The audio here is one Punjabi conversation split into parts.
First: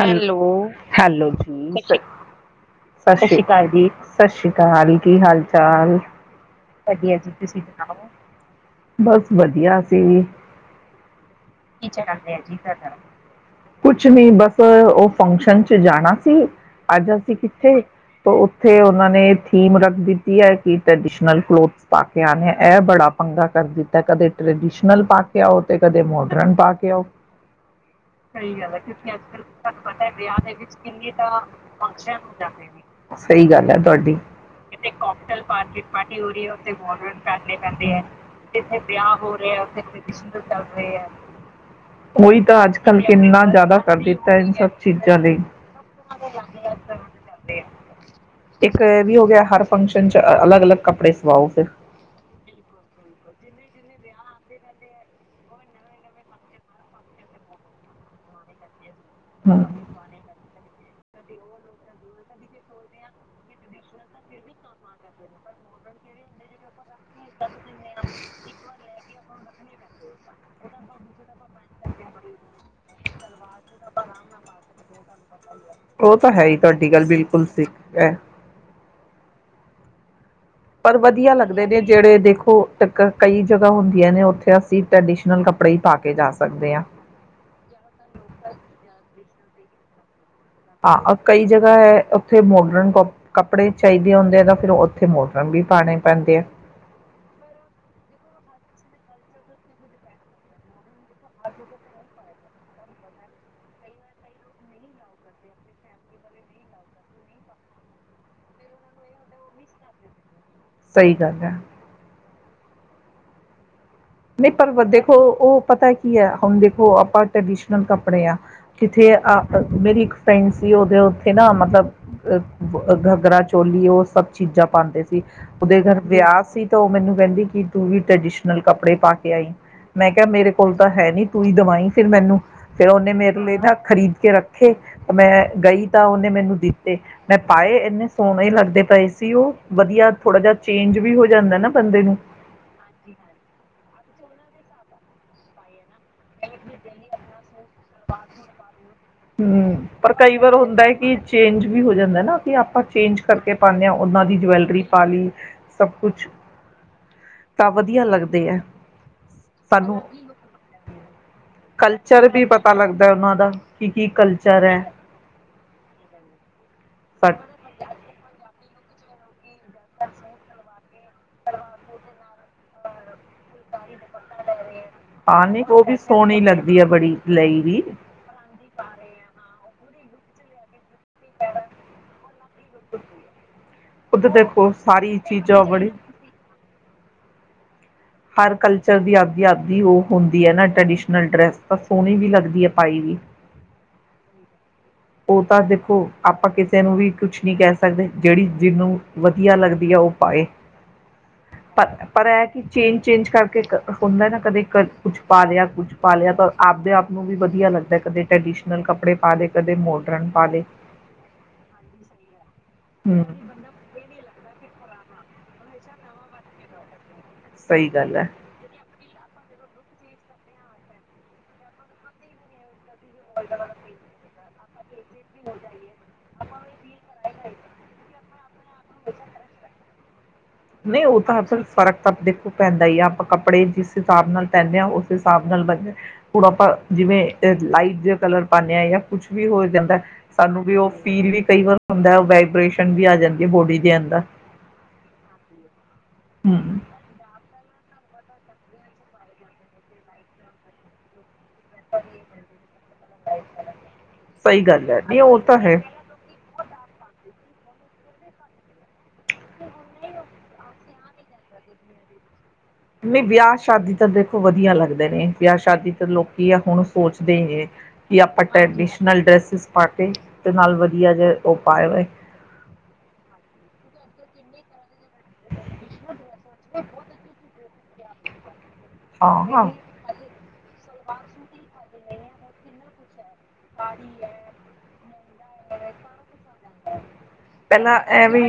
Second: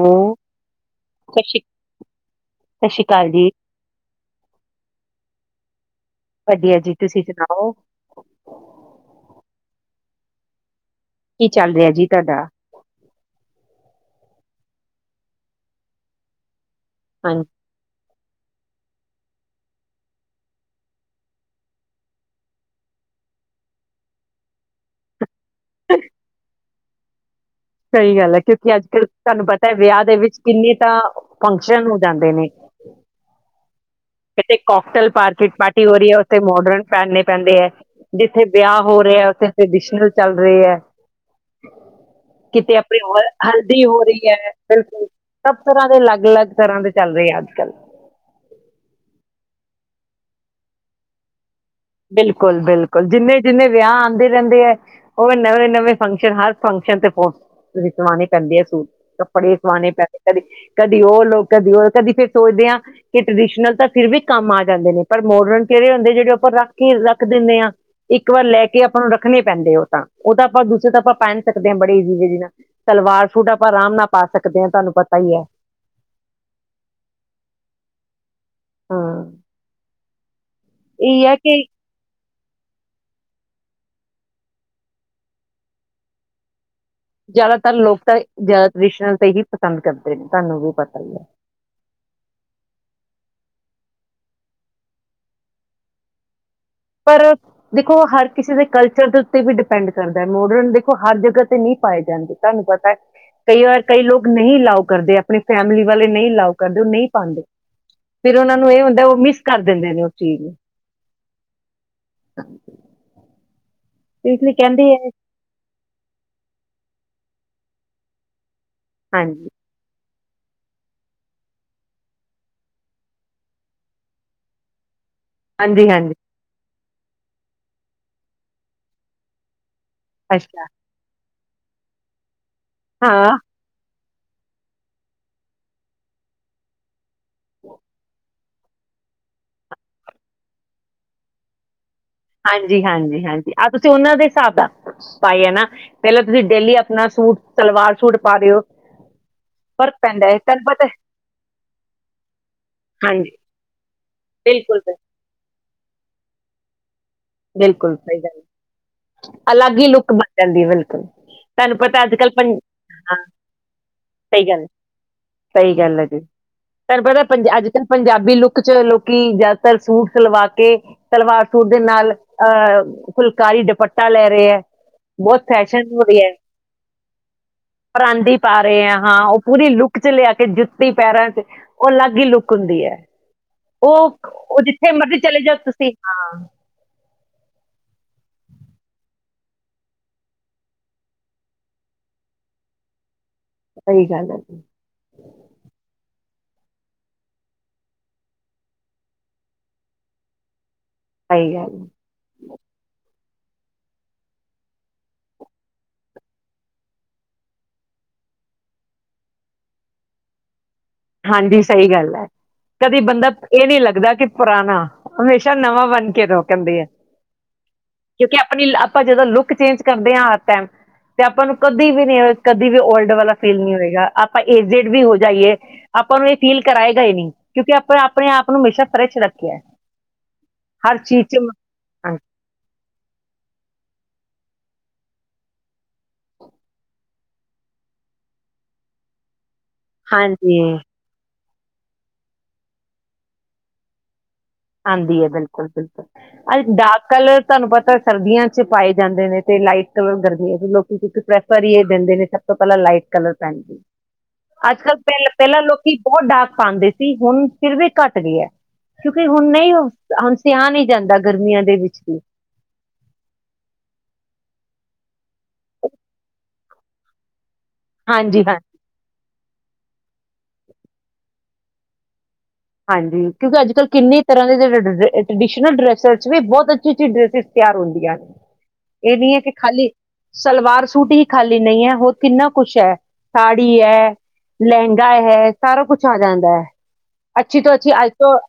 ਹੈਲੋ, ਹੈਲੋ, ਸਤਿ ਸ਼੍ਰੀ ਜੀ ਸਤਿ ਸ਼੍ਰੀ ਅਕਾਲ ਜੀ, ਸਤਿ ਸ਼੍ਰੀ ਅਕਾਲਾਲ, ਕੀ ਹਾਲਜੀ। ਚਾਲ ਵਧੀਆ ਜੀ, ਤੁਸੀ ਸੁਣਾਉ, ਬਸ ਵਧੀਆ। [unintelligible] ਕੀ ਚੱਲ ਰਿਹਾ ਕੀਛ ਕਰਦੇ ਆ ਤੁਹਾਡਾ? ਜੀ ਕੁ ਨਹੀਂ ਬਸ ਉਹ ਫੰਕਸ਼ਨ ਚ ਜਾਣਾ ਸੀ ਅੱਜ ਅਸੀਂ ਹਾਂਜੀ। ਕਿੱਥੇ ਉੱਥੇ ਉਹਨਾਂ ਨੇ ਥੀਮ ਰੱਖ ਦਿੱਤੀ ਹੈ ਕਿ ਟਰੈਡੀਸ਼ਨਲ ਕਲੋਥਸ ਪਾ ਕੇ ਆਉਣੇ ਇਹ ਬੜਾ ਪੰਗਾ ਕਰ ਦਿੱਤਾ ਕਦੇ ਟਰੈਡੀਸ਼ਨਲ ਪਾ ਕੇ ਉਹ ਤੇ ਕਦੇ ਮੋਡਰਨ ਪਾ ਕੇ ਸਓ ਸਹੀ ਗੱਲ ਹੈ ਕਿਉਂਕਿ ਅੱਜ ਕੱਲ੍ਹ ਤੁਹਾਨੂੰ ਪਤਾ ਤੁਹੂੰ ਪਤਾ ਵਿਆਹ ਦੇ ਵਿੱਚ ਕਿੰਨੇ ਫਕ ਜਾਂਦੇ ਸਹੀ ਗ ਕਿਤੇ ਕਿੱਥੇ ਕੋਕਟੇਲ ਕਾਕਟੇਲ ਹੈ ਪਾਰਟੀ ਹੋ ਉੱਥੇ ਰਹੀ ਮੋਡਰਨ ਪਹਿਨਣੇ ਪੈਂਦੇ ਹੈ, ਜਿੱਥੇ ਕਿੱਥੇ ਵਿਆਹ ਰਿਹਾ ਹੈ, ਹੋ ਉੱਥੇ ਰਹੇ ਟ੍ਰਡੀਸ਼ਨਲ ਚੱਲ ਰਹੀ ਹੈ। ਨੇ ਉਹੀ ਯ ਅੱਜ ਕਿਤੇ ਆਪਣੀ ਕਲ ਹਲ- ਕਿਤਨਾ ਜ਼ਾਦਾ ਹਲਦੀ ਹੋ ਰਹੀ ਬਿਲਕੁਲ ਸਭ ਤਰ੍ਹਾਂ ਦੇ ਅਲੱਗ ਅਲੱਗ ਤਰ੍ਹਾਂ ਦੇ ਚੱਲ ਰਹੇ ਆ ਅੱਜ ਕੱਲ ਇੱਕ ਇਹ ਵੀ ਹੋ ਗਿਆ ਹਰ ਫੰਕਸ਼ਨ ਚ ਅਲੱਗ ਅਲੱ ਕੱਪੜੇ ਸਵਾਓ ਫਿਰ ਬਿਲਕੁਲ ਬਿਲਕੁਲ ਜਿੰਨੇ ਜਿੰਨੇ ਵਿਆਹ ਆਉਂਦੇ ਨੇ ਰਦੇ ਹੈ ਉਹ ਨਵੇਂ ਨਵੇਂ ਫੰਕਸ਼ਨ ਹਰ ਫੰਕਸ਼ਨ ਤੇ ਪਵਾਣੇ ਪੈਂਦੇ ਹੈ ਸੂਟ ਕੱਪੜੇ ਹਾਂ। ਸਵਾਣੇ ਪੈਣੇ ਕਦੇ ਕਦੀ ਉਹ ਲੋਕ ਕਦੀ ਉਹ ਕਦੀ ਫਿਰ ਸੋਚਦੇ ਹਾਂ ਕਿ ਟਰਡੀਸ਼ਨਲ ਤਾਂ ਫਿਰ ਵੀ ਕੰਮ ਆ ਜਾਂਦੇ ਨੇ ਪਰ ਮੋਡਰਨ ਕਿਹੜੇ ਹੁੰਦੇ ਜਿਹੜੇ ਉ ਆਪਾਂੱਖ ਕੀ ਰੱਖ ਦਿੰਦੇ ਆਾਂ ਇੱਕ ਵਾਰ ਲੈ ਕੇ ਆਪਾਂ ਨੂੰ ਰੱਖ ਰੱਖਣੇ ਪੈਂਦੇ ਉਹ ਤਾਂ ਉਹ ਤਾਂ ਆਪਾਂ ਦੂਸੇ ਤਾਂ ਆਪਾਂ ਪਹਿਨ ਸਕਦੇ ਹਾਂ ਬੜੇ ਈਜ਼ੀ ਵੀ ਨਾਲ ਸਲਵਾਰ ਸੂਟ ਆਪਾਂ ਆਰਾਮ ਨਾਲ ਪਾ ਸਕਦੇ ਹਾਂ ਤੁਹਾਨੂੰ ਪਤਾ ਹੀ ਹੈ ਉਹ ਤਾਂ ਹੈ ਹੀ ਤੁਹਾਡੀ ਗੱਲ ਬਿਲਕੁਲ ਸਿੱਖ ਹੈ ਹਾਂ ਪਰ ਇਹ ਹੈ ਵਧੀਆ ਕਿ ਲੱਗਦੇ ਨੇ ਜਿਹੜੇ ਦੇਖੋ ਕਈ ਜਗ੍ਹਾ ਹੁੰਦੀਆਂ ਨੇ ਉੱਥੇ ਅਸੀਂ ਟ੍ਰੈਡੀਸ਼ਨਲ ਕੱਪੜੇ ਹੀ ਪਾ ਕੇ ਜਾ ਸਕਦੇ ਹਾਂ ਜ਼ਿਆਦਾਤਰ ਲੋਕ ਤਾਂ ਜ਼ਿਆਦਾ ਟ੍ਰਡੀਸ਼ਨਲ ਤੇ ਹੀ ਪਸੰਦ ਕਰੱਦੇ ਨੇ ਤੁਹਾਨੂੰ ਵੀ ਪਤਾ ਹੀ ਹੈ ਹਾਂ ਕਈ ਜਗ੍ਹਾ ਹੈ ਉੱਥੇ ਮੋਡਰਨ ਕੱਪੜੇ ਚਾਹੀਦੇ ਹੁੰਦੇ ਆ ਤਾਂ ਫਿਰ ਉੱਥੇ ਮੌਡਰਨ ਵੀ ਪਾਉਣੇ ਪੈਂਦੇ ਆ ਪਰ ਦੇਖੋ ਹਰ ਕਿਸੇ ਦੇ ਕਲਚਰ ਦੇ ਉੱਤੇ ਵੀ ਡਿਪੈਂਡ ਕਰਦਾ ਮੋਡਰਨ ਦੇਖੋ ਹਰ ਜਗ੍ਹਾ ਤੇ ਨਹੀਂ ਪਾਏ ਜਾਂਦੇ ਤੁਹਾਨੂੰ ਪਤਾ ਕਈ ਵਾਰ ਕਈ ਲੋਕ ਨਹੀਂ ਅਲਾਓ ਕਰਦੇ ਆਪਣੀ ਫੈਮਲੀ ਵਾਲੇ ਨਹੀਂ ਅਲਾਓ ਕਰਦੇ ਉਹ ਨਹੀਂ ਪਾਉਂਦੇ ਫਿਰ ਉਹਨਾਂ ਨੂੰ ਇਹ ਹੁੰਦਾ ਉਹ ਮਿਸ ਕਰ ਦਿੰਦੇ ਨੇ ਉਹ ਚੀਜ਼ ਨੂੰ ਸਹੀ ਗੱਲ ਹੈ ਅ ਨਹੀਂ ਪਰ ਦੇਖੋ ਉਹ ਪਤਾ ਕੀ ਹੈ ਹੁਣ ਦੇਖੋ ਆਪਾਂ ਟ੍ਰਡੀਸ਼ਨਲ ਕੱਪੜੇ ਆ ਕਿੱਥੇ ਆ ਹਾਂਜੀ ਮੇਰੀ ਇੱਕ ਸੀ ਉਹਦੇ ਉੱਥੇ ਨਾ ਮਤਲਬ ਘਗਰਾ ਚੋਲੀ ਉਹ ਸਭ ਚੀਜ਼ਾਂ ਪਾਉਂਦੇ ਸੀ ਉਹਦੇ ਹਾਂਜੀ ਘਰ ਹਾਂਜੀ ਵਿਆਹ ਸੀ ਉਹ ਮੈਨੂੰ ਕਹਿੰਦੀ ਕਿ ਤੂੰ ਵੀ ਟ੍ਰੈਡੀਸ਼ਨਲ ਕਪ ਕੱਪੜੇ ਪਾ ਕੇ ਆਈ। ਮੈਂ ਕਿਹਾ ਮੇਰੇ ਅੱਛਾ ਕੋਲ ਤਾਂ ਹੈ ਨੀ ਤੂੰ ਹੀ ਦਵਾਈ ਫਿਰ ਮੈਨੂੰ ਫਿਰ ਉਹਨੇ ਹਾਂ ਮੇਰੇ ਲਈ ਨਾ ਖ਼ਰੀਦ ਕੇ ਰੱਖੇ ਮੈਂ ਗਈ ਤਾਂ ਉਹਨੇ ਮੈਨੂੰ ਦਿੱਤੇ। ਮੈਂ ਪਾਏ ਇੰਨੇ ਸੋਹਣੇ ਲੱਗੇ ਕਰਦੇ ਪਏ ਸੀ ਉਹ ਵਧੀਆ ਥੋੜਾ ਜਿਹਾ ਚੇਂਜ ਵੀ ਹੋ ਜਾਂਦਾ ਨਾ ਬੰਦੇ ਨੂੰ ਹਾਂਜੀ ਹਾਂਜੀ ਹਾਂਜੀ ਆਹ ਤੁਂ ਤੇ ਉਹਨਾਂ ਦੇ ਹਿਸਾਬ ਦਾ ਭਾਈ ਹੈ ਨਾ ਪਹਿਲਾਂ ਤੁਸੀਂ ਡੇਲੀ ਆਪਣਾ ਸੂਟ ਸਲਵਾਰ ਸੂਟ ਪਾ ਰਹੇ ਹੋ ਹਮ, ਫ਼ਰਕ ਪਰ ਪੈਂਦਾ ਹੈ ਕਈ ਵਾਰ ਤੁਹਾਨੂੰ ਹੁੰਦਾ ਪਤਾ ਹੈ ਕਿ ਚੇਂਜ ਵੀ ਹੋ ਜਾਂਦਾ ਨਾ ਕਿ ਆਪਾਂ ਚੇਂਜ ਹਾਂਜੀ ਕਰਕੇ ਪਾਨੇ ਆ ਉਹਨਾਂ ਦੀ ਬਿਲਕੁਲ ਜਵੈਲਰੀ ਪਾ ਸਹੀ- ਲੀ ਸਭ ਕੁਛ। ਤਾਂ ਬਿਲਕੁਲ ਵਧੀਆ ਸਹੀ ਲੱਗਦੇ ਐ। ਗੱਲ ਅਲੱਗ ਹੀ ਸਾਨੂੰ ਲੁੱਕ ਬਣ ਜਾਂਦੀ ਵਿ ਕਲਚਰ ਵੀ ਪਤਾ ਲੱਗਦਾ ਹਾਂ ਉਹਨਾਂ ਦਾ ਕੀ ਕੀ ਸਹੀ ਕਲਚਰ ਗੱਲ ਹੈ। ਸਹੀ ਗੱਲ ਹੈ ਜੀ। ਤੈਨੂੰ ਪਤਾ ਪੰਜ ਅੱਜ ਕੱਲ੍ਹ ਪੰਜਾਬੀ ਲੁੱਕ ਚ ਲੋਕੀ ਜਾ ਸੂਟ ਸਲਵਾ ਕੇ ਸਲਵਾਰ ਸੂਟ ਦੇ ਨਾਲ ਅਹ ਫੁਲਕਾਰੀ ਦੁਪੱ ਤਾਂ ਲੈ ਰਹੇ ਹੈ ਬਹੁਤ ਹਾਂ ਨਹੀਂ ਉਹ ਫੈਸ਼ਨ ਵੀ ਹੋ ਰਿਹਾ ਹੈ ਸੋਹਣੀ ਲੱਗਦੀ ਐ ਬੜੀ ਲਈ ਵੀ। ਪਰਾਂਦੀ ਪਾ ਰਹੇ ਹੈ ਹਾਂ ਉਹ ਪੂਰੀ ਲੁੱਕ ਚ ਲਿਆ ਕੇ ਜੁ ਤੀ ਪੈਰਾਂ ਚ ਉਹ ਅਲੱਗ ਹੀ ਲੁੱਕ ਹੁੰਦੀ ਹੈ ਉਹ ਖੁਦ ਉਹ ਦੇਖੋ ਜਿੱਥੇ ਸਾਰੀ ਮਰਜ਼ੀ ਚਲੇ ਜਾਓ ਚੀਜ਼ਾਂ ਤੁਸੀਂ ਬੜੀ ਹਾਂ। ਹਰ ਕਲਚਰ ਦੀ ਆਪਦੀ ਆਪਦੀ ਉਹ ਹੁੰਦੀ ਹੈ ਨਾ ਟਰਡੀਸ਼ਨਲ ਡਰੈਸ ਤਾਂ ਸੋਹਣੀ ਵੀ ਲੱਗਦੀ ਹੈ ਪਾਈ ਵੀ। ਸਹੀ ਗੱਲ ਹੈ। ਉਹ ਤਾਂ ਦੇਖੋ ਆਪਾਂ ਕਿਸੇ ਨੂੰ ਵੀ ਕੁਛ ਨਹੀਂ ਕਹਿ ਸਕਦੇ ਜਿਹੜੀ ਜਿਹਨੂੰ ਵਧੀਆ ਲੱਗਦੀ ਹੈ ਊਹ ਪਾਏ। ਸਹੀ ਗੱਲ ਹੈ। ਪਰ ਪਰ ਇਹ ਕਿ ਚੇਨ ਚੇਂਜ ਕਰਕੇ ਕ ਹੁੰਦਾ ਨਾ ਕਦੇ ਕ ਕੁਛ ਪਾ ਲਿਆ ਕੁਝ ਪਾ ਲਿਆ ਤਾਂ ਆਪਦੇ ਆਪ ਨੂੰ ਵੀ ਵਧੀਆ ਲੱਗਦਾ ਕਦੇ ਟਰੈਡੀਸ਼ਨਲ ਕੱਪੜੇ ਪਾ ਦੇ ਕਦੇ ਮੋਡਰਨ ਪਾ ਲੇ। ਹਾਂਜੀ ਸਹੀ ਗੱਲ ਹੈ। ਕਦੀ ਹੂੰ ਬੰਦਾ ਇਹ ਨਹੀਂ ਲੱਗਦਾ ਕਿ ਪੁਰਾਣਾ ਹਮੇਸ਼ਾ ਨਵਾਂ ਬਣ ਕੇ ਰੋਕਨ ਦੀ ਹੈ। ਸਹੀ ਗੱਲ ਹੈ। ਕਿਉਂਕਿ ਆਪਣੀ ਆਪਾਂ ਜਦੋਂ ਲੁੱਕ ਚੇਂਜ ਕਰਦੇ ਹਾਂ ਹਰ ਟਾਈਮ ਤੇ ਆਪਾਂ ਨੂੰ ਕਦੀ ਵੀ ਨਹੀਂ ਕਦੀ ਵੀ ਓਲਡ ਵਾਲਾ ਫੀਲ ਨਹੀਂ ਹੋਏਗਾ ਆਪਾਂ ਇਹ ਜੇ ਵੀ ਹੋ ਜਾਈਏ ਆਪਾਂ ਨੂੰ ਇਹ ਫੀਲ ਕਰਾਏਗਾ ਹੀ ਨਹੀਂ, ਕਿਉਂਕਿ ਆਪਾਂ ਆਪਣੇ ਆਪ ਨੂੰ ਹਮੇਸ਼ਾ ਫਰੈਸ਼ ਰੱਖਿਆ ਹਰ ਨਹੀਂ ਉਹ ਚੀਜ਼ ਚ ਤਾਂ ਫਿਰ ਫ਼ਰਕ ਤਾਂ ਹਾਂ- ਦੇਖੋ ਪੈਂਦਾ ਹੀ ਆ ਆਪਾਂ ਕੱਪੜੇ ਜਿਸ ਹਿਸਾਬ ਨਾਲ ਪੈਂਦੇ ਹਾਂ ਉਸ ਹਿਸਾਬ ਨਾਲ ਬੰਦੇ ਹੁਣ ਆਪਾਂ ਜਿਵੇਂ ਲਾਈਟ ਜਿ ਕਲਰ ਪਾਉਂਦੇ ਹਾਂ ਜਾਂ ਕੁਛ ਵੀ ਹੋਰ ਦੇਂਦਾ ਹਾਂਜੀ ਸਾਨੂੰ ਵੀ ਉਹ ਫੀਲ ਵੀ ਕਈ ਵਾਰ ਹੁੰਦਾ ਵਾਈਬ੍ਰੇਸ਼ਨ ਵੀ ਆ ਜਾਂਦੀ ਹੈ ਬੋਡੀ ਦੇ ਅੰਦਰ ਆਂਦੀ ਹੈ ਬਿਲਕੁਲ ਬਿਲਕੁਲ ਅੱ ਹਮ ਡਾਰਕ ਕਲਰ ਤੁਹਾਨੂੰ ਪਤਾ ਸਰਦੀਆਂ ਚ ਪਾਏ ਜਾਂਦੇ ਨੇ ਤੇ ਲਾਈਟ ਕਲਰ ਗਰਮੀਆਂ ਵਿਚ ਲੋਕੀਂ ਉੱਠ ਬੈਠ ਇਹ ਦਿੰਦੇ ਨੇ ਸਭ ਤੋਂ ਪਹਿਲਾਂ ਲਾਈਟ ਕਲਰ ਪਹਿਨਦੇ ਸਹੀ ਅੱਜ ਗੱਲ ਕੱਲ੍ਹ ਹੈ ਨਹੀਂ ਪਹਿ ਉਹ ਤਾਂ ਪਹਿਲਾਂ ਹੈ ਲੋਕੀ ਬਹੁਤ ਡਾਰਕ ਪਾਉਂਦੇ ਸੀ ਹੁਣ ਫਿਰ ਵੀ ਘੱਟ ਗਏ ਹੈ ਕਿਉਂਕਿ ਹੁਣ ਨਹੀਂ, ਹੁਣ ਸਿਹਾ ਨਹੀਂ ਜਾਂਦਾ ਗਰਮੀਆਂ ਦੇ ਵਿੱਚ ਵੀ ਨਹੀਂ ਵਿਆਹ ਸ਼ਾਦੀ ਤਾਂ ਦੇਖੋ ਵਧੀਆ ਲੱਗਦੇ ਨੇ ਵਿਆਹ ਸ਼ਾਦੀ ਤਾਂ ਲੋਕੀਂ ਆ ਹੁਣ ਸੋਚਦੇ ਹੀ ਨੇ ਵੀ ਆਪਾਂ ਹਾਂਜੀ ਹਾਂ ਟਰੈਡੀਸ਼ਨਲ ਡਰੈਸਿਸ ਪਾ ਕੇ ਤੇ ਨਾਲ ਵਧੀਆ ਜਿਹਾ ਉਹ ਪਾਏ ਵੇ ਹਾਂਜੀ ਕਿਉਂਕਿ ਅੱਜ ਕੱਲ੍ਹ ਕਿੰਨੇ ਤਰ੍ਹਾਂ ਦੇ ਜਿਹੜੇ ਟਰੈਡੀਸ਼ਨਲ ਡਰੈਸਿਸ ਚ ਬਹੁਤ ਅੱਛੀ ਅੱਛੀ ਡਰੈਸਿਸ ਤਿਆਰ ਹੁੰਦੀਆਂ ਨੇ ਇਹ ਨਹੀਂ ਹਾਂ ਹੈ ਕਿ ਹਾਂ ਖਾਲੀ ਸਲਵਾਰ ਸੂਟ ਹੀ ਖਾਲੀ ਨਹੀਂ ਹੈ, ਹੋਰ ਕਿੰਨਾ ਕੁਛ ਹੈ ਸਾੜੀ ਹੈ, ਲਹਿੰਗਾ ਹੈ ਸਾਰਾ ਕੁਛ ਆ ਜਾਂਦਾ ਹੈ ਅੱਛੀ ਤੋਂ ਅੱਛੀ ਪਹਿਲਾਂ ਅੱਜ ਤੋਂ, ਐਵੇਂ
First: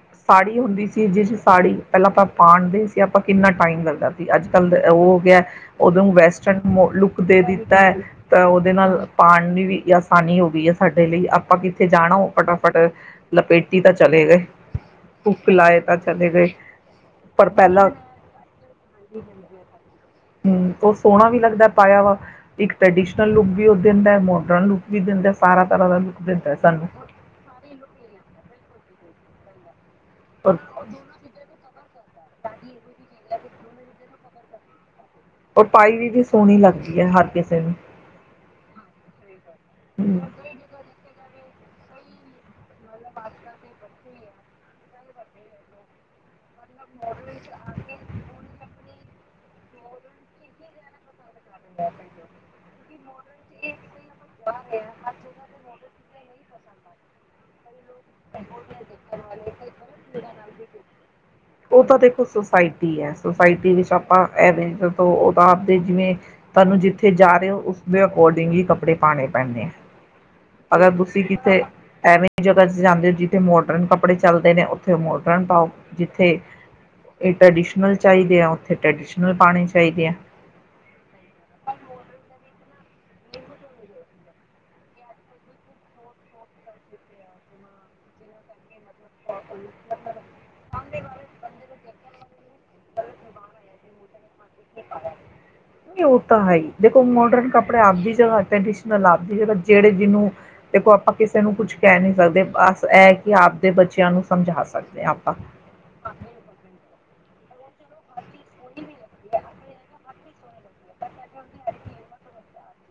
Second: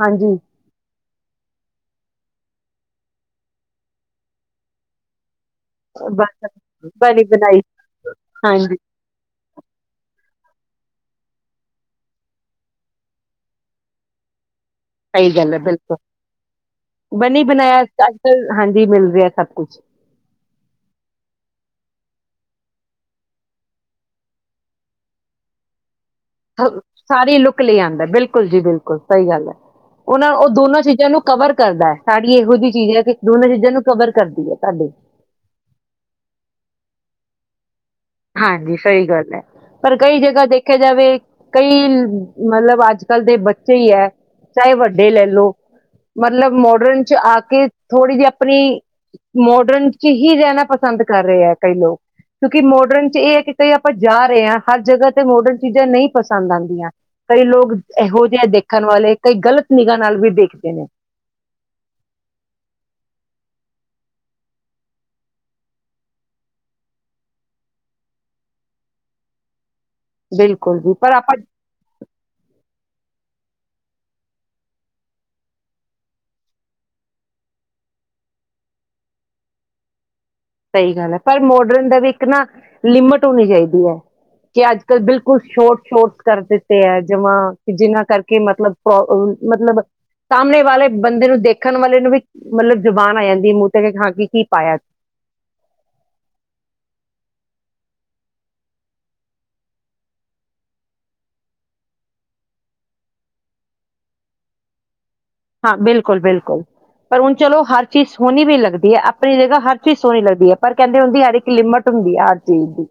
ਹਾਂਜੀ ਸਾੜੀ ਹੁੰਦੀ ਸੀ ਜਿਸ ਸਾੜੀ ਪਹਿਲਾਂ ਆਪਾਂ ਪਾਣਦੇ ਸੀ ਆਪਾਂ ਕਿੰਨਾ ਟਾਈਮ ਲੱਗਦਾ ਸੀ ਅੱਜ ਕੱਲ ਉਹ ਹੋ ਗਿਆ ਉਹਨੂੰ ਬਸ ਵੈਸਟਰਨ ਲੁੱਕ ਬਣੀ ਦੇ ਬਣਾਈ ਦਿੱਤਾ ਹੈ, ਤਾਂ ਉਹਦੇ ਹਾਂਜੀ ਨਾਲ ਪਾਉਣ ਦੀ ਵੀ ਆਸਾਨੀ ਹੋ ਗਈ ਹੈ ਸਾਡੇ ਲਈ, ਆਪਾਂ ਕਿੱਥੇ ਜਾਣਾ ਉਹ ਫਟਾਫਟ ਲਪੇਟੀ ਤਾਂ ਚਲੇ ਗਏ ਸਹੀ ਹੁੱਕ ਗੱਲ ਹੈ ਲਾਏ ਬਿਲਕੁਲ ਤਾਂ ਚਲੇ ਗਏ, ਬਣੀ ਪਰ ਬਣਾਇਆ ਪਹਿਲਾਂ ਅੱਜ ਕੱਲ ਹਾਂਜੀ ਮਿਲ ਰਿਹਾ ਸਭ ਕੁਛ ਹਮ ਉਹ ਸੋਹਣਾ ਵੀ ਲੱਗਦਾ ਪਾਇਆ ਵਾ ਇੱਕ ਟਰੈਡੀਸ਼ਨਲ ਲੁੱਕ ਵੀ ਉਹ ਦਿੰਦਾ ਮੋਡਰਨ ਲੁੱਕ ਵੀ ਦਿੰਦਾ ਸਾਰਾ ਤਰ੍ਹਾਂ ਦਾ ਲੁਕ ਸਾਰੀ ਲੁੱਕ ਲੈ ਆਉਂਦਾ ਬਿਲਕੁਲ ਜੀ ਬਿਲਕੁਲ ਸਹੀ ਗੱਲ ਹੈ ਉਹਨਾਂ ਉਹ ਦੋਨਾਂ ਚੀਜ਼ਾਂ ਨੂੰ ਕਵਰ ਕਰਦਾ ਹੈ, ਸਾੜੀ ਇਹੋ ਜਿਹੀ ਚੀਜ਼ ਹੈ ਕਿ ਦੋਨੇ ਚੀਜ਼ਾਂ ਨੂੰ ਕਵਰ ਕਰਦੀ ਹੈ ਤੁਹਾਡੇ ਔਰ ਪਾਈ ਵੀ ਵੀ ਸੋਹਣੀ ਲੱਗਦੀ ਹੈ ਹਰ ਕਿਸੇ ਨੂੰ ਹਾਂਜੀ ਸਹੀ ਗੱਲ ਹੈ ਪਰ ਕਈ ਹਮ। ਜਗ੍ਹਾ ਦੇਖਿਆ ਜਾਵੇ ਕਈ, ਮਤਲਬ ਅੱਜ ਕੱਲ ਦੇ ਬੱਚੇ ਈ ਐ, ਚਾਹੇ ਵੱਡੇ ਲੈ ਲਓ। ਮਤਲਬ ਮੋਡਰਨ ਚ ਆ ਕੇ, ਥੋੜ੍ਹੀ ਜੀ ਆਪਣੀ ਮੋਡਰਨ ਚ ਹੀ ਰੈਣਾ ਪਸੰਦ ਕਰ ਰਏ ਆ ਕਈ ਲੋਕ, ਕਿਉਂਕਿ ਮੋ ਡਰਨ ਚ ਏ ਐ ਕਿ ਕਈ ਆਪਾਂ ਜਾ ਰਏਂ ਆਂ, ਹਰ ਜਗ੍ਹਾ ਤੇ ਮੋਡਰਨ ਚੀਜਾਂ ਨਈ ਪਸੰਦ ਕਈ ਲੋਗ ਨਾਲ ਵੀ ਦੇਖਦੇ ਨੇ [unintelligible] ਏ ਤਾਂ ਦੇਖੋ ਸੋਸਾਇਟੀ ਐ ਸੋਸਾਇ ਆਪਾਂ ਐਵੇ ਉਹ ਤਾਂ ਆਪਦੇ ਜਿਵੇਂ, ਤੋਨੂੰ ਜਿੱਥੇ ਜਾ ਰਏ ਹੋ ਉਸਦੇ ਅਕੋਡਿੰਗ ਈ ਕੱਪੜੇ ਪਾਣੇ ਪੈਂਦੇ ਬਿਲਕੁਲ ਅਗਰ ਵੀ ਪਰ ਤੁਸੀਂ ਆਪਾਂ ਕਿਤੇ, ਐਵੇਂ ਜਗ੍ਹਾ ਚ ਜਾਂਦੇ ਜਿਥੇ ਮੋਡਰਨ ਕੱਪੜੇ ਚੱਲਦੇ ਨੇ ਓੱਥੇ ਮੋਡਰਨ ਪਾਓ ਜਿੱਥੇ, ਏ ਟ੍ਰੈਡੀਸ਼ਨਲ ਚੱਲਦੇ ਆ ਓਥੇ ਟ੍ਰਡੀਸ਼ਨਲ ਪਾਣੇ ਚਾਈਦੇ ਐ। ਲਿਮਿਟ ਹੋਣੀ ਚਾਈਦੀ ਐ, ਕੇ ਅੱਜ ਕੱਲ੍ਹ ਬਿਲਕੁਲ ਸ਼ੋਟ ਸ਼ੋਟ ਕਰ ਦਿੱਤੇ ਐ ਜਮਾਂ, ਕਿ ਜਿਨਾਂ ਕਰਕੇ ਮਤਲਬ ਮਤਲਬ, ਸਾਮਣੇ ਵਾਲੇ ਬੰਦੇ ਨੂੰ ਦੇਖਣ ਵਾਲੇ ਨੂੰ ਵੀ ਮਤਲਬ ਜੁਬਾਨ ਆ ਜਾਂਦੀ ਮੂੰ ਤੇ ਖਾ ਕੇ ਕੀ ਪਾਇਕ ਨਈਂ ਓ ਤਾਂ ਹੈ ਈ ਦੇਖੋ ਮੋਡਰਨ ਕੱਪੜੇ ਆਪਦੀ ਜਗ੍ਹਾ ਟਡੀਸ਼ਨਲ ਆਪਦੀ ਜਗ੍ਹ ਜੇਹੜੇ ਜਿਨੂੰ, ਦੇਖੋ ਆਪਾਂ ਕਿਸੇ ਨੂੰ ਕੁਛ ਕੈ ਨੀ ਸਕਦੇ ਬਸ ਐ ਕਿ ਆਪਦੇ ਬੱਚਿਆਂ ਨੂੰ ਸਮਝ੍ਹਾ ਸਕਦੇ ਹਾਂ, ਬਿਲਕੁਲ ਬਿਲਕੁਲ, ਪਰ ਚਲੋ ਹਰ ਚੀਸ਼ ਸੋਣੀ ਵੀ ਲੱਗਦੀ ਏ, ਆਪਣੇ ਜਗ੍ਹਾ ਹਰ ਚੀਜ਼ ਸੋਹਣੀ ਲੱਗਦੀ ਏ, ਪਰ ਕਹਿੰਦੇ ਹੁੰਦੀ ਯਾਰ ਇੱਕ ਲਿਮਟ ਹੁੰਦੀ ਏ ਹਰ ਚੀਜ਼ ਦੀ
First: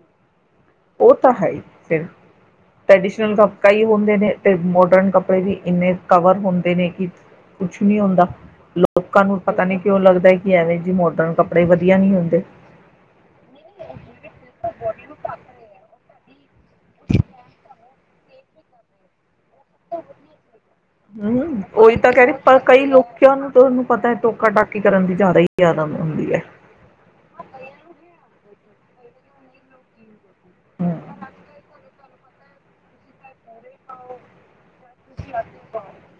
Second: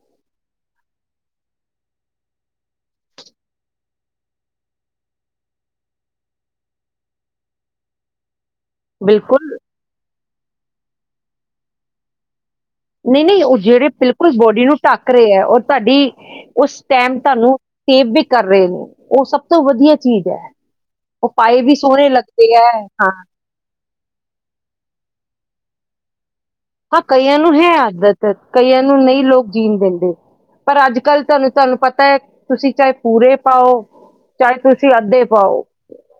ਉਹ ਤਾਂ ਹੈ ਹੀ ਫਿਰ, ਟ੍ਰੈਡੀਸ਼ਨਲ ਕ ਕਈ ਹੁੰਦੇ ਨੇ, ਤੇ ਮੋਡਰਨ ਕੱਪੜੇ ਵੀ ਇੰਨੇ ਕਵਰ ਹੁੰਦੇਣ ਨੇ ਕਿ ਕੁਛ ਨਹੀਂ ਹੁੰਦਾ। ਲੋਕਾਂ ਨੂੰ ਬਿਲਕੁਲ ਪਤਾ ਨੀ ਕਿਉਂ ਲੱਗਦੈ ਐਵੇਂ ਜੀ ਮੋਡਰਨ ਕੱਪੜੇ ਵਧੀਆ ਨਿ ਹੁੰਦੇ ਨਹੀਂ ਨਹੀਂ ਓਹ ਜਿਹੜੇ ਬਿਲਕੁਲ ਬੋਡੀ ਨੂੰ ਢੱਕ ਰਹੇ ਹੈ ਓ ਤੁਹਾਡੀ ਉਸ ਟੈਮ ਤੋਨੂੰ ਸੇਵ ਵੀ ਕਰ ਰਹੇ ਨੇ ਓ ਸਭ ਸਭ ਤੋਂ ਵਧੀਆ ਚੀਜ਼ ਹੈ। ਓ ਪਾਏ ਹਮ ਵੀ ਉਹੀ ਸੋਹਣੇ ਤਾਂ ਕਹਿ ਰਹੀ ਲੱਗਦੇ ਪਰ ਹੈ। ਕਈ ਹਾਂ ਲੋਕਾਂ ਨੂੰ ਤੁਹਾਨੂੰ ਪਤਾ ਹੈ ਟੋਕਾ ਟਾਕੀ ਕਰਨ ਦੀ ਜ਼ਿਆਦਾ ਹੀ ਆਦਤ ਹੁੰਦੀ ਹੈ। ਹਾਂ ਕਈ ਨੂੰ ਹੈ ਆਦਾਤ। ਕਈਆਂ ਨੂੰ ਨਹੀਂ ਲੋਕ ਜੀਣ ਦਿੰਦੇ, ਪਰ ਹਮ ਅੱਜ ਕੱਲ ਤੁਹਾਨੂੰ ਤੁਹਾਨੂੰ ਪਤਾ ਹੈ ਤੁਸੀਂ ਚਾਹੇ ਪੂਰੇ ਪਾਓ ਚਾਹੇ ਤੁਸੀਂ ਅੱਧੇ ਆਪ ਪਾਓ ਬਾਹਰ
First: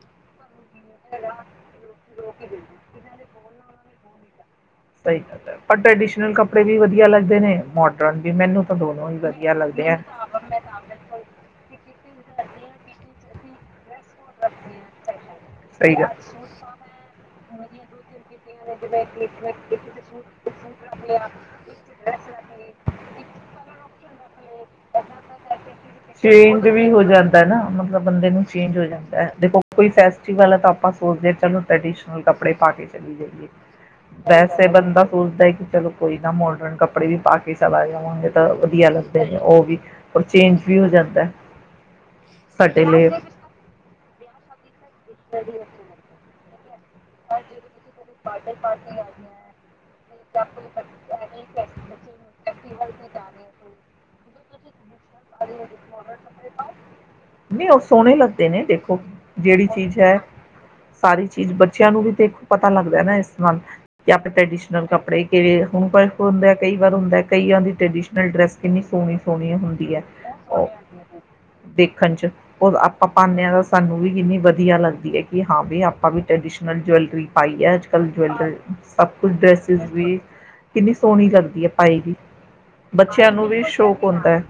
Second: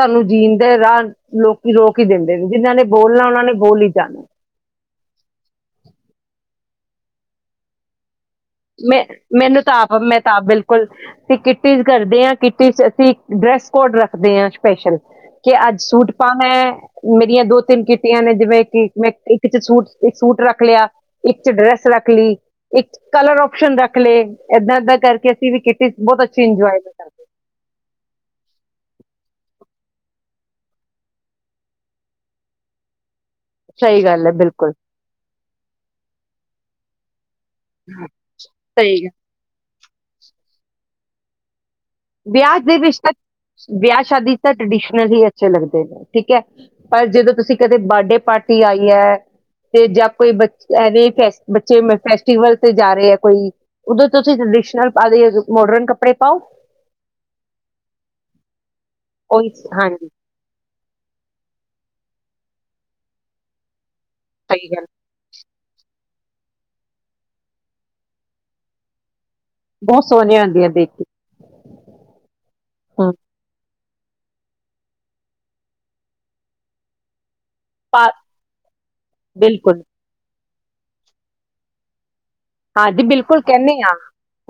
ਸਾਨੂੰ ਜੀਨ ਰਾਹ ਲੋਕੀ ਰੋਕ ਹੀ ਦਿੰਦੇ ਨੇ ਜਿਹਨਾਂ ਨੇ ਬੋਲਣਾ ਉਹਨਾਂ ਨੇ ਬੋਲ ਹੀ ਜਾਣਾ ਸਹੀ ਗੱਲ ਏ। ਪਰ ਟ੍ਰੈਡੀਸ਼ਨਲ ਕੱਪੜੇ ਵੀ ਵਧੀਆ ਲੱਗਦੇ ਨੇ ਮੋਡਰਨ ਵੀ ਮੈਨੂੰ ਤਾਂ ਮੈਂ ਦੋਨੋਂ ਹੀ ਵਧੀਆ ਮੈਨੂੰ ਤਾਂ ਲੱਗਦੇ ਆਪ ਹੈ। ਮੈਂ ਤਾਂ ਬਿਲਕੁਲ ਅਸੀਂ ਕਿੱਟੀਜ਼ ਕਰਦੇ ਹਾਂ ਕਿੱਟੀ ਅਸੀਂ ਡਰੈੱਸ ਕੋਡ ਰੱਖਦੇ ਹਾਂ ਸਪੈਸ਼ਲ ਕਿ ਅੱਜ ਸਹੀ ਗੱਲ। ਸੂਟ ਪਾਣਾ ਮੇਰੀਆਂ ਦੋ ਤਿੰਨ ਕੀਤੀਆਂ ਨੇ ਜਿਵੇਂ ਕਿ ਮੈਂ ਇੱਕ ਚ ਸੂਟ ਇੱਕ ਸੂਟ ਰੱਖ ਲਿਆ ਇੱਕ ਚ ਡਰੈਸ ਰੱਖ ਲਈ ਇੱਕ ਕਲਰ ਓਪਸ਼ਨ ਰੱਖ ਲਏ ਏਦਾਂ ਏਦਾਂ ਕਰਕੇ ਅਸੀਂ ਵੀ ਕੀਤੀ ਬਹੁਤ ਅੱਛੀ ਚੇਂਜ ਇੰਜੋਏ ਮੈਂ ਵੀ ਹੋ ਕਰਕੇ ਜਾਂਦਾ ਨਾ ਮਤਲਬ ਬੰਦੇ ਨੂੰ ਚੇਂਜ ਹੋ ਜਾਂਦਾ ਹੈ ਦੇਖੋ ਕੋਈ ਫੈਸਟੀਵਲ ਹੈ ਤਾਂ ਆਪਾਂ ਸੋਚਦੇ ਹਾਂ ਚਲੋ ਟੈਡੀਸ਼ ਹੁਣ ਕੱਪੜੇ ਪਾ ਕੇ ਚਲੀਏ ਸਹੀ ਗੱਲ ਹੈ ਵੈਸੇ ਬਿਲਕੁਲ ਬੰਦਾ ਸੋਚਦਾ ਹੈ ਕਿ ਚਲੋ ਕੋਈ ਨਾ ਮੋਡਰਨ ਕੱਪ ਪੜੇ ਵੀ ਪਾ ਸਵਾਏ ਹੋਣਗੇ ਤਾਂ ਵਧੀਆ ਸਹੀ ਲੱਗਦੇ ਨੇ ਉਹ ਵੀ ਔਰ ਚੇਂਜ ਵੀ ਹੋ ਜਾਂਦਾ ਵਿਆਹ ਦੇ ਸਾਡੇ ਵਿੱਚ ਲਈ ਤਾਂ, ਵਿਆਹ ਸ਼ਾਦੀ ਤਾਂ ਟਰਡੀਸ਼ਨਲ ਹੀ ਅੱਛੇ ਲੱਗਦੇ ਨੇ ਠੀਕ ਹੈ ਪਰ ਜਦੋਂ ਤੁਸੀਂ ਕਦੇ ਬਰਡੇ ਪਾਰਟੀ ਆਈ ਹੈ, ਤੇ ਜਾਂ ਕੋਈ ਬੱਚੇ ਫੈਸਟ ਬੱਚੇ ਫੈਸਟੀਵਲ ਤੇ ਜਾ ਰਹੇ ਹੈ ਕੋਈ ਉਦੋਂ ਤੁਸੀਂ [inaudible] ਆਗਈ ਏ ਦੋ ਮੋਡਰਨ ਕੱਪੜੇ ਪਾਓ ਨਹੀਂ ਉਹ ਸੋਹਣੇ ਲੱਗਦੇ ਨੇ ਦੇਖੋ ਉਹੀ ਜਿਹੜੀ ਚੀਜ਼ ਹਾਂਜੀ ਹੈ ਸਾਰੀ ਚੀਜ਼ ਬ ਬੱਚਿਆਂ ਨੂੰ ਵੀ ਦੇਖੋ ਪਤਾ ਲੱਗਦਾ ਨਾ ਇਸ ਨਾਲ ਜਾਂ ਆਪਣੇ ਸਹੀ ਗੱਲ ਟਰੈਡੀਸ਼ਨਲ ਕੱਪੜੇ ਕੇੜੇ ਹੁਣ ਪਰ ਹੁੰਦਾ ਕਈ ਵਾਰ ਹੁੰਦਾ ਕਈਵਾਰ ਟਰਡੀਸ਼ਨਲ ਡਰੈਸ ਕਿੰਨੀ ਸੋਹਣੀ ਸੋਹਣੀ ਹੁੰਦੀ ਹੈ ਬਹੁਤ ਸੋਹਣੀਆਂ ਹੁੰਦੀਆਂ ਦੇਖ ਦੇਖਣ ਚ, ਉਹ ਆਪਾਂ ਕੇ ਪਾਦੇਂਆਂ ਦਾ ਸਾਨੂੰ ਵੀ ਇੰਨੀ ਵਧੀਆ ਲੱਗਦੀ ਹੈ ਕਿ ਹਾਂ ਵੀ ਆਪਾਂ ਵੀ ਟਰਡੀਸ਼ਨਲ ਜਵੈਲਰੀ ਪਾਈਏ ਅਜ ਪਾ ਕੱਲ ਜਵੈਲਰ ਸਭ ਕੁਛ ਡਰੈਸਿਸ ਬਿਲਕੁਲ ਵੀ ਕਿੰਨੀ ਸੋਹਣੀ ਲਗਦੀ ਹੈ ਪਾਈ ਵੀ ਹਾਂਜੀ ਬੱਚਿਆਂ ਬਿਲਕੁਲ ਨੂੰ ਕਹਿੰਦੇ ਹਾਂ ਸ਼ੌਕ ਹੁੰਦਾ ਹੈ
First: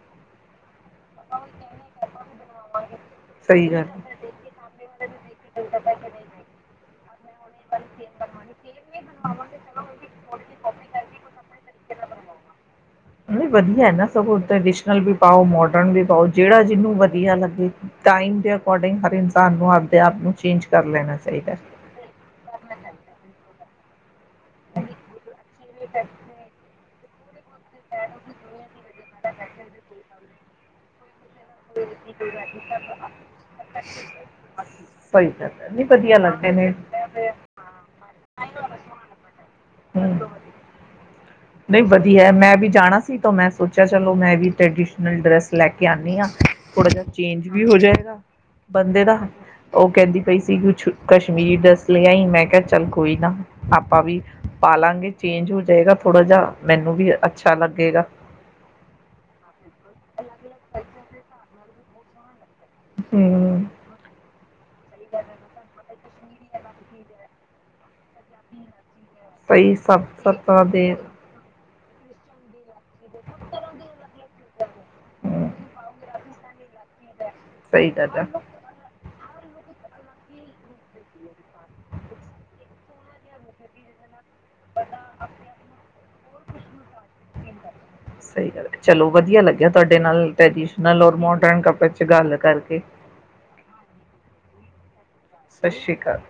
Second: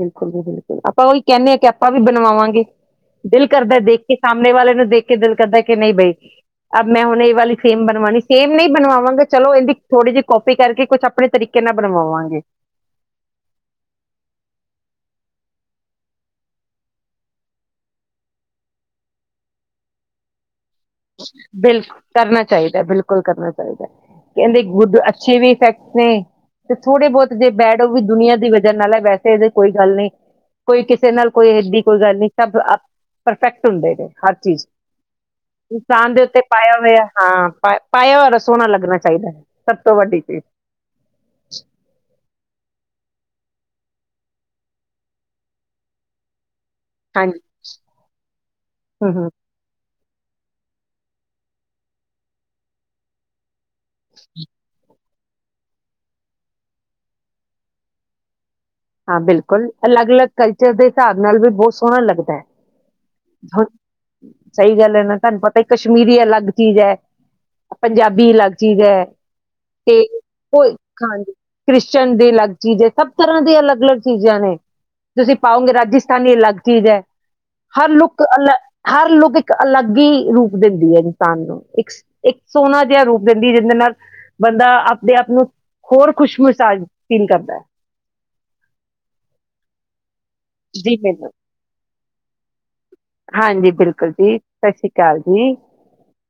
ਬਿਲਕੁਲ-ਬਿਲਕੁਲ ਆਪਾਂ ਉਹੀ ਕਹਿੰਦੇ ਹਾਂ ਕਿ ਆਪਾਂ ਵੀ ਬਣਵਾਵਾਂਗੇ ਦਿਲ ਸਹੀ ਕਰਦਾ ਗੱਲ ਦੇਖ ਕੇ ਸਾਹਮਣੇ ਵਾਲੇ ਨੂੰ ਦੇਖ ਕੇ ਦਿਲ ਕਰਦਾ ਕਿ ਨਹੀਂ ਬਈ, ਅਬ ਮੈਂ ਹੁਣੇ ਵਾਲੀ ਸੇਮ ਬਣਵਾਣੀ ਸੇਮ ਨਹੀਂ ਬਣਵਾਵਾਂਗੇ ਚਲੋ ਇਹਦੀ ਥੋੜੀ ਜਿਹੀ ਕੋਪੀ ਕਰਕੇ ਕੁਛ ਆਪਣੇ ਤਰੀਕੇ ਨਾਲ ਬਣਵਾਵਾਂਗੇ ਵਧੀਆ ਨਾ ਸਗ ਕਰ ਟਰੈਡੀਸ਼ਨਲ ਵੀ ਪਾਓ ਮੋਡਰਨ ਵੀ ਪਾਓ ਜਿਹੜਾ ਜਿਹਨੂੰ ਵਧੀਆ ਲੱਗੇ ਟਾਈਮ ਦੇ ਅਕੋਰਡਿੰਗ ਹਰ ਇਨਸਾਨ ਨੂੰ ਆਪਦੇ ਆਪ ਨੂੰ ਚੇਂਜ ਕਰ ਲੈਣਾ ਚਾਹੀਦਾ ਬਿਲਕੁਲ ਕਰਨਾ ਚਾਹੀਦਾ ਬਿਲਕੁਲ ਕਰਨਾ ਚਾਹੀਦਾ ਕਹਿੰਦੇ ਗੁੱਡ ਅੱਛੇ ਵੀ ਇਫੈਕਟਸ ਨੇ ਤੇ ਥੋੜੇ ਬਹੁਤ ਜੇ ਬੈਡ ਉਹ ਵੀ ਦੁਨੀਆਂ ਦੀ ਵਜ੍ਹਾ ਨਾਲ ਐ, ਵੈਸੇ ਇਹਦੇ ਚ ਕੋਈ ਗੱਲ ਨਈਂ, ਕੋਈ ਕਿਸੇ ਨਾਲ ਕੋਈ ਇਡੀ ਕੋਈ ਗੱਲ ਨਹੀਂ, ਕਰਦਾ ਸਭ ਆਪ ਪਰਫੈਕਟ ਹੁੰਦੇ ਨੇ ਹਰ ਚੀਜ਼ ਸਹੀ ਗੱਲ ਚ ਹੈ ਨਹੀਂ ਇਨਸਾਨ ਵਧੀਆ ਦੇ ਉੱਤੇ ਲੱਗਦੇ ਨੇ ਪਾਇਆ ਹੋਇਆ, ਹਾਂ ਪਾਇਆ ਹੋਇਆ ਰ ਸੋਹਣਾ ਲੱਗਣਾ ਚਾਹੀਦਾ ਐ ਸਭ ਤੋਂ ਵੱਡੀ ਚੀਜ਼ ਹੂੰ ਨਹੀਂ ਵਧੀਆ ਮੈਂ ਵੀ ਜਾਣਾ ਸੀ ਤਾਂ ਮੈਂ ਸੋਚਿਆ ਚਲੋ ਮੈਂ ਵੀ ਟ੍ਰੈਡੀਸ਼ਨਲ ਡਰੈਸ ਲੈ ਕੇ ਆਣੀ ਆਂ। ਥੋੜਾ ਜਿਆ ਹਾਂਜੀ ਚੇਂਜ ਵੀ ਹੋ ਜਾਏਗਾ ਬੰਦੇ ਹੂੰ ਦਾ, ਹੂੰ ਔ ਕੈੰਦੀ ਪਈ ਸੀ ਕੁਛ ਕਸ਼ਮੀਰੀ ਡਰੈੱਸ ਲੇ ਆਈ, ਮੈਂ ਕਿਆ ਚੱਲ ਕੋਈ ਨਾ। ਆਪਾਂ ਵੀ ਪਾਲਾਂਗੇ। ਚੇਂਜ ਹੋ ਜਾਏਗਾ ਥੋ ਥੋੜਾ ਜਿਆ ਮੈਨੂੰ ਵੀ ਅੱਛਾ ਲੱਗੇਗਾ। ਹਾਂ, ਬਿਲਕੁਲ ਅਲੱਗ-ਅਲੱਗ ਕਲਚਰ ਦੇ ਸਾਬ ਨਾਲ ਵੀ ਬੌਤ ਸੋ ਸੋਣਾ ਲੱਗਦੈ। ਹਾਂ, ਹਮ ਸਹੀ ਗੱਲ ਐ ਨਾ ਤਾਨੂੰ ਪਤਾ ਈ ਕਸ਼ ਕਸ਼ਮੀਰੀ ਅਲੱਗ ਚੀਜ਼ ਐ, ਪੰਜਾਬੀ ਅਲੱਗ ਚੀਜ਼ ਐ। ਸਹੀ ਸਤ ਸਤਾ ਦੇ ਕ੍ਰਿਸ਼ਚਨ ਦੇ ਲੱਗ ਚੀਜ਼ ਏ, ਸਭ ਤਰ੍ਹਾਂ ਦੀ ਅਲੱਗ-ਅਲੱਗ ਚੀਜ਼ਾਂ ਨੇ। ਤੁਸੀਂ ਹਮ ਪਾਓਗੇ ਰਾਜਸਥਾਨੀ ਲੱਗ ਚੀਜ਼ ਐ। ਹਰ ਸਹੀ ਗੱਲ ਲੁਕ ਹੈ ਅਲ ਹਰ ਲੁਕ ਇਕ ਅਲੱਗ ਈ ਰੂਪ ਦਿੰਦੀ ਏ ਇਨਸਾਨ ਨੂੰ। ਇੱਕ ਸੀ ਇੱਕ ਸੋਣਾ ਜਿਆ ਰੂਪ ਦਿੰਦੀ ਐ, ਜਿੰਦੇ ਨਾਲ ਬੰਦਾ ਆਪਦੇ ਆਪ ਨੂੰ ਹੋਰ ਖੁਸ਼ ਮਸਾਜ ਸਹੀ ਗੱਲ ਐ, ਚਲੋ ਵਧੀਆ ਲੱਗਿਆ ਤਾਡੇ ਨਾਲ ਜੀ ਟ੍ਰੈਡੀਸ਼ਨਲ ਔਰ ਮੈਨੂੰ ਮੋਡਰਨ ਕੱਪੜੇ ਚ ਗੱਲ ਕਰਕੇ। ਹਾਂਜੀ, ਬਿਲਕੁਲ ਜੀ ਸਤ ਸ੍ਰੀ ਕਾਲ ਜੀ। ਸਤਿ ਸ਼੍ਰੀ ਅਕਾਲ